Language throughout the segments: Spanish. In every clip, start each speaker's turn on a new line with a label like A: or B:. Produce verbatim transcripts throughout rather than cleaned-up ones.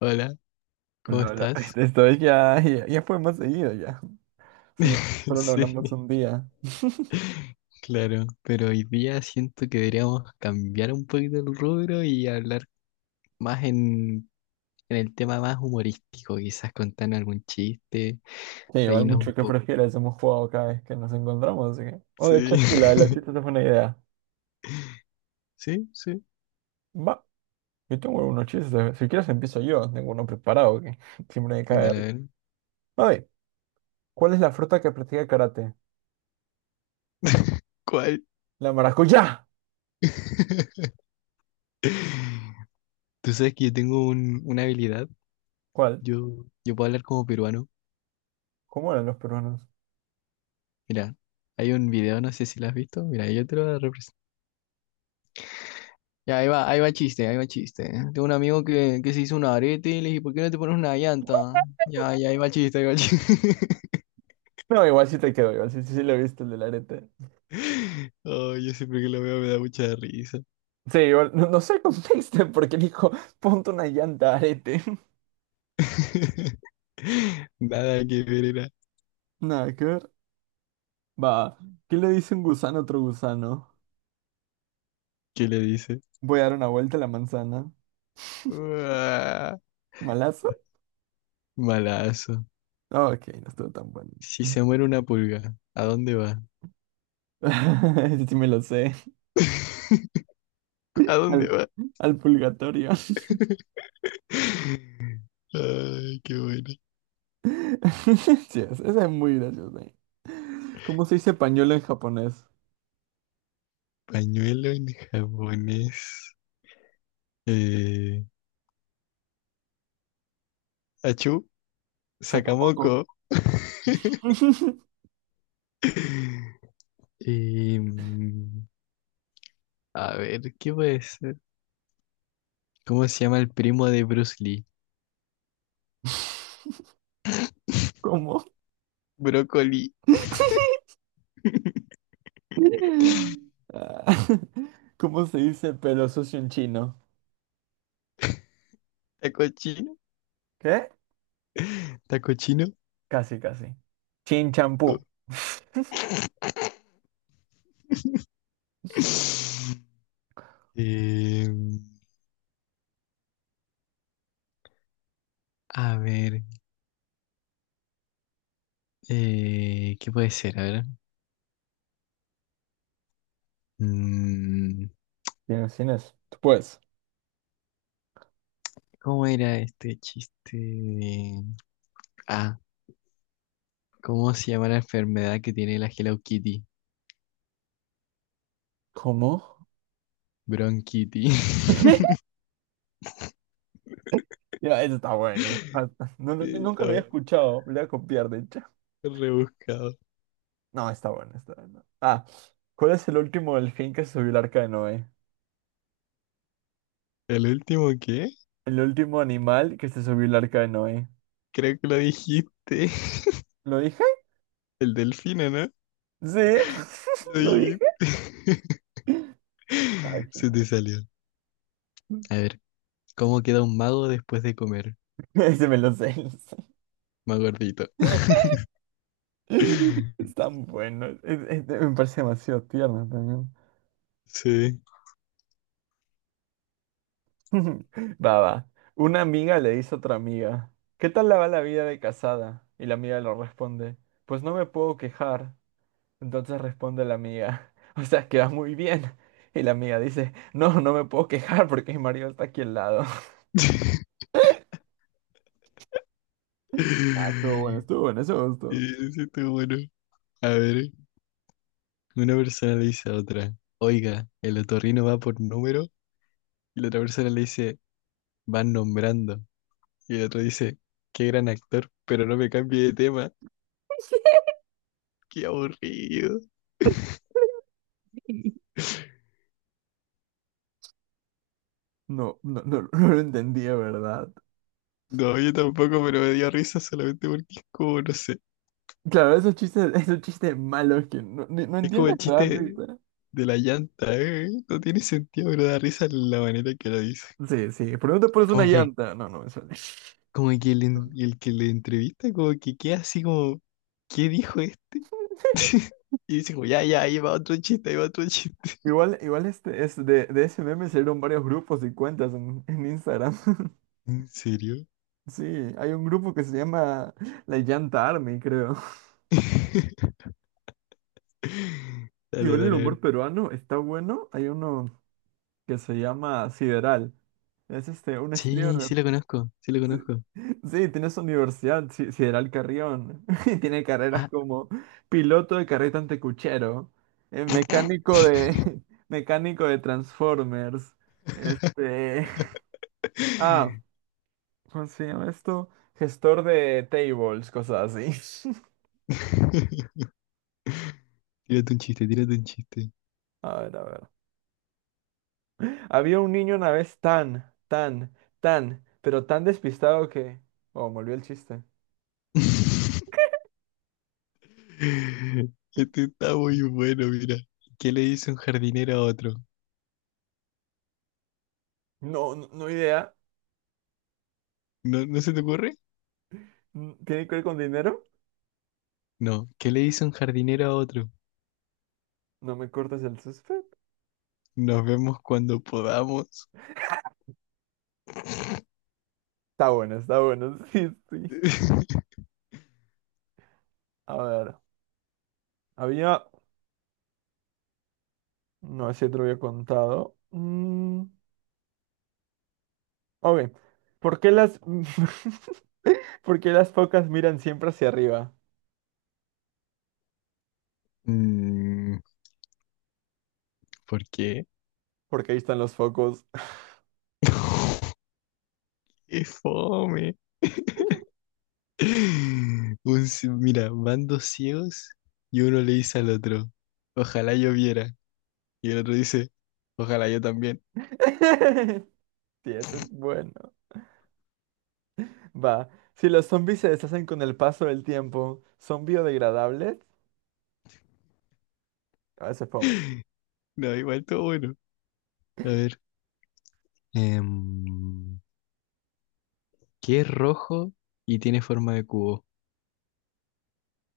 A: Hola, ¿cómo
B: No, no,
A: estás?
B: esto es ya, ya, ya fue más seguido ya. Solo, solo lo
A: Sí,
B: hablamos un día.
A: claro, pero hoy día siento que deberíamos cambiar un poquito el rubro y hablar más en, en el tema más humorístico, quizás contar algún chiste,
B: Sí, igual
A: reírnos un
B: mucho que
A: poco.
B: prefieres, hemos jugado cada vez que nos encontramos. Así que... Oh, de
A: Sí,
B: hecho, sí, la de los chistes es buena idea.
A: sí, sí,
B: Va, yo tengo algunos chistes. Si quieres empiezo yo, tengo uno preparado que siempre me cae de
A: dale a
B: risa.
A: ver.
B: A ver, ¿cuál es la fruta que practica karate?
A: ¿Cuál?
B: La maracuyá.
A: Tú sabes que yo tengo un- una habilidad,
B: ¿Cuál?
A: yo, yo puedo hablar como peruano.
B: ¿Cómo eran los peruanos?
A: Mira, hay un video, no sé si lo has visto, mira, yo te lo voy a representar. Ya, ahí va, ahí va chiste, ahí va chiste. Tengo un amigo que, que se hizo un arete y le dije, ¿por qué no te pones una llanta? Ya, ya, ahí va chiste, ahí va chiste.
B: No, igual sí te quedo, igual sí, sí, sí lo viste el del arete.
A: Oh, yo siempre que lo veo me da mucha risa.
B: Sí, igual, no, no sé el contexto porque dijo, ponte una llanta arete.
A: Nada que ver era.
B: Nada que ver. Va, ¿qué le dice un gusano a otro gusano?
A: ¿Qué le dice?
B: Voy a dar una vuelta a la manzana.
A: Uah,
B: ¿Malazo?
A: malazo.
B: Ah, ok, no estuvo tan bueno.
A: Si se muere una pulga, ¿a dónde va?
B: Ese sí me lo sé.
A: ¿A dónde
B: Al,
A: va?
B: al purgatorio.
A: Ay, qué bueno.
B: Sí, es- esa es muy graciosa. ¿Cómo se dice pañuelo en japonés?
A: Pañuelo en japonés. Eh, achú,
B: Sakamoko.
A: sacamoco. Y, mm, a ver, ¿qué puede ser? ¿Cómo se llama el primo de Bruce Lee?
B: ¿Cómo?
A: Brócoli,
B: Ah, ¿Cómo se dice pelo sucio en chino?
A: taco chino,
B: ¿Qué?
A: taco chino.
B: Casi, casi. Chin champú.
A: Eh, a ver, eh, ¿qué puede ser? A ver. Mm,
B: Tienes, tienes. Tú puedes.
A: ¿cómo era este chiste? de- Ah, ¿cómo se llama la enfermedad que tiene la Hello Kitty?
B: ¿Cómo?
A: Bronquitty.
B: Ya, eso está bueno. Ah, no, no- nunca lo había
A: Estaba
B: escuchado. Lo voy a copiar, de hecho.
A: rebuscado.
B: No, está bueno, está bueno. Ah, ¿cuál es el último delfín que se subió al arca de Noé?
A: ¿El último qué?
B: El último animal que se subió al arca de Noé.
A: Creo que lo dijiste.
B: ¿Lo dije?
A: El delfino, ¿no?
B: Sí,
A: Lo
B: lo dije.
A: dijiste.
B: Ay,
A: Se te salió. A ver, ¿cómo queda un mago después de comer?
B: ese me lo sé. Lo sé.
A: Más gordito.
B: Es tan bueno. Es- es- me parece demasiado tierno.
A: Sí.
B: Va, va. Una amiga le dice a otra amiga, ¿qué tal la va la vida de casada? Y la amiga le responde, pues no me puedo quejar. Entonces responde la amiga, o sea, que va muy bien. Y la amiga dice, no, no me puedo quejar porque mi marido está aquí al lado. Ah, estuvo bueno, estuvo bueno, eso me gustó.
A: Eso está bueno. A ver, una persona le dice a otra, oiga, el otorrino va por número, y la otra persona le dice, van nombrando. Y el otro dice, qué gran actor, pero no me cambie de tema. Qué aburrido.
B: No, no, no, no lo entendía, ¿verdad?
A: No, yo tampoco, pero me dio risa solamente porque es como, no sé.
B: Claro, esos chistes, esos chistes malos que no, ni- no
A: Es como el
B: entiendes,
A: chiste
B: ¿verdad?
A: de la llanta, ¿eh? No tiene sentido, pero da risa la manera que lo dice.
B: Sí, sí, pero no te pones una
A: Como que,
B: llanta. No, no me sale.
A: como que el, en- el que le entrevista, como que queda así como, ¿qué dijo este? Y dice como, ya, ya, ahí va otro chiste, ahí va otro chiste.
B: Igual, igual este, es de, de ese meme salieron varios grupos y cuentas en, en Instagram.
A: ¿En serio?
B: Sí, hay un grupo que se llama La Llanta Army, creo.
A: Dale,
B: Igual el
A: dale, a ver.
B: humor peruano está bueno. Hay uno que se llama Sideral. Es este, un
A: Sí,
B: streamer.
A: sí lo conozco, sí lo
B: Sí,
A: conozco.
B: sí, tiene su universidad, Si- Sideral Carrión. Y tiene carreras
A: Ah.
B: como piloto de carreta antecuchero, eh, mecánico de, mecánico de Transformers. Este. Ah, ¿cómo se llama esto? Gestor de tables, cosas así.
A: Tírate un chiste, tírate un chiste.
B: A ver, a ver. Había un niño una vez tan, tan, tan, pero tan despistado que... Oh, me olvidé el chiste.
A: Este está muy bueno, mira. ¿Qué le dice un jardinero a otro?
B: No, no, no idea.
A: ¿No, no se te ocurre?
B: Mm, ¿tiene que ver con dinero?
A: No. ¿Qué le dice un jardinero a otro?
B: No me cortes el suspense.
A: Nos vemos cuando podamos.
B: Está bueno, está bueno. Sí, sí. A ver. Había... No sé si te lo había contado. Mm, ok. ¿Por qué las... ¿Por qué las focas miran siempre hacia arriba?
A: Mm, ¿por qué?
B: Porque ahí están los focos.
A: ¡Qué fome! Un ci- mira, van dos ciegos y uno le dice al otro, ojalá yo viera. Y el otro dice, ojalá yo también.
B: Sí, eso es bueno. Va. Si los zombies se deshacen con el paso del tiempo, ¿son biodegradables? A veces fome.
A: No, igual todo bueno. A ver. em, que es rojo y tiene forma de cubo.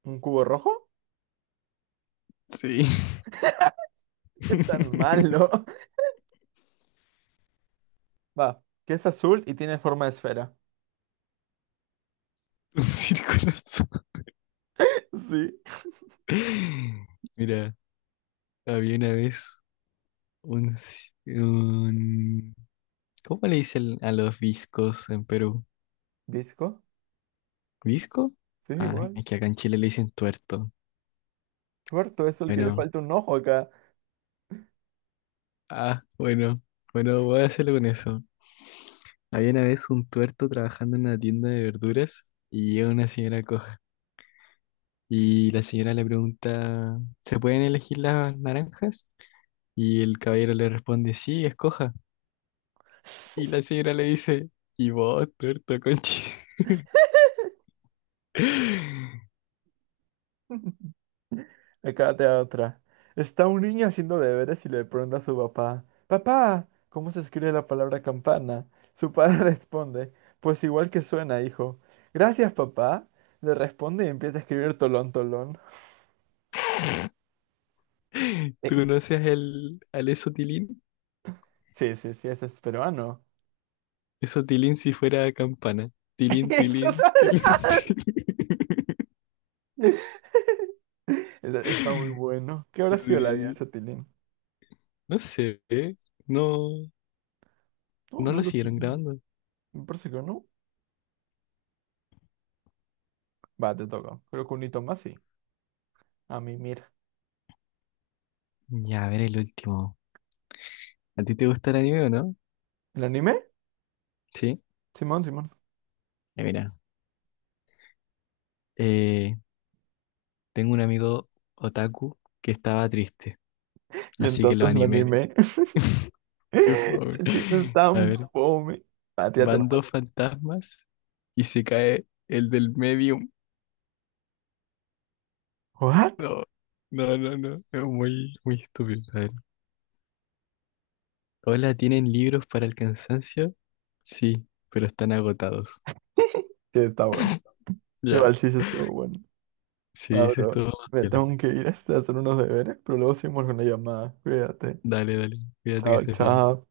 B: ¿Un cubo rojo?
A: Sí.
B: ¿Qué tan malo? Va. Que es azul y tiene forma de esfera.
A: Un círculo azul.
B: Sí.
A: Mira, había una vez un, ci- un- ¿cómo le dicen a los viscos en Perú?
B: ¿Disco?
A: ¿Visco?
B: Sí,
A: Ah,
B: igual.
A: es que acá en Chile le dicen tuerto.
B: Puerto es el que le
A: Bueno,
B: falta un ojo acá.
A: ah, bueno, bueno, voy a hacerlo con eso. Había una vez un tuerto trabajando en una tienda de verduras y llega una señora coja. Y la señora le pregunta, ¿se pueden elegir las naranjas? Y el caballero le responde, sí, escoja. Y la señora le dice, y vos, tuerto conchi,
B: Acá te da otra. Está un niño haciendo deberes y le pregunta a su papá, papá, ¿cómo se escribe la palabra campana? Su padre responde, pues igual que suena, hijo. Gracias, papá. Le responde y empieza a escribir tolón, tolón. Eh,
A: tú no seas el, al eso tilín,
B: sí, sí, sí, ese es peruano.
A: eso tilín si fuera campana. Tilín,
B: Eso
A: tilín, tilín,
B: no... Está está muy bueno. ¿Qué habrá sido la
A: tilín. Sí,
B: alianza, Tilín?
A: no sé, ¿eh? No,
B: No,
A: no
B: no
A: lo
B: lo sé.
A: siguieron grabando.
B: Me parece que no. Va, te toca. Creo que un hito más sí. A mí, mira.
A: Ya, a ver el último. ¿A ti te gusta el anime o no?
B: ¿El anime?
A: Sí.
B: Simón, Simón.
A: Ya, mira, eh, tengo un amigo otaku que estaba triste,
B: Y
A: así que lo
B: entonces lo
A: animé.
B: animé.
A: Qué fome.
B: Ese chiste es
A: A
B: tan
A: ver.
B: fome. Ah, tírate una
A: Van dos
B: muerta.
A: fantasmas y se cae el del medium.
B: ¿What?
A: No, no, no, no. Es muy, muy estúpido. A ver. Hola, ¿tienen libros para el cansancio? Sí, pero están agotados.
B: Sí, está bueno.
A: Ya.
B: Igual sí, sí estuvo bueno.
A: Sí,
B: Ah,
A: eso es
B: bro.
A: todo.
B: Me tengo que ir a hacer unos deberes, pero luego seguimos con la llamada. Cuídate.
A: Dale, dale. Cuídate que
B: Chao,
A: estés bien.
B: chao.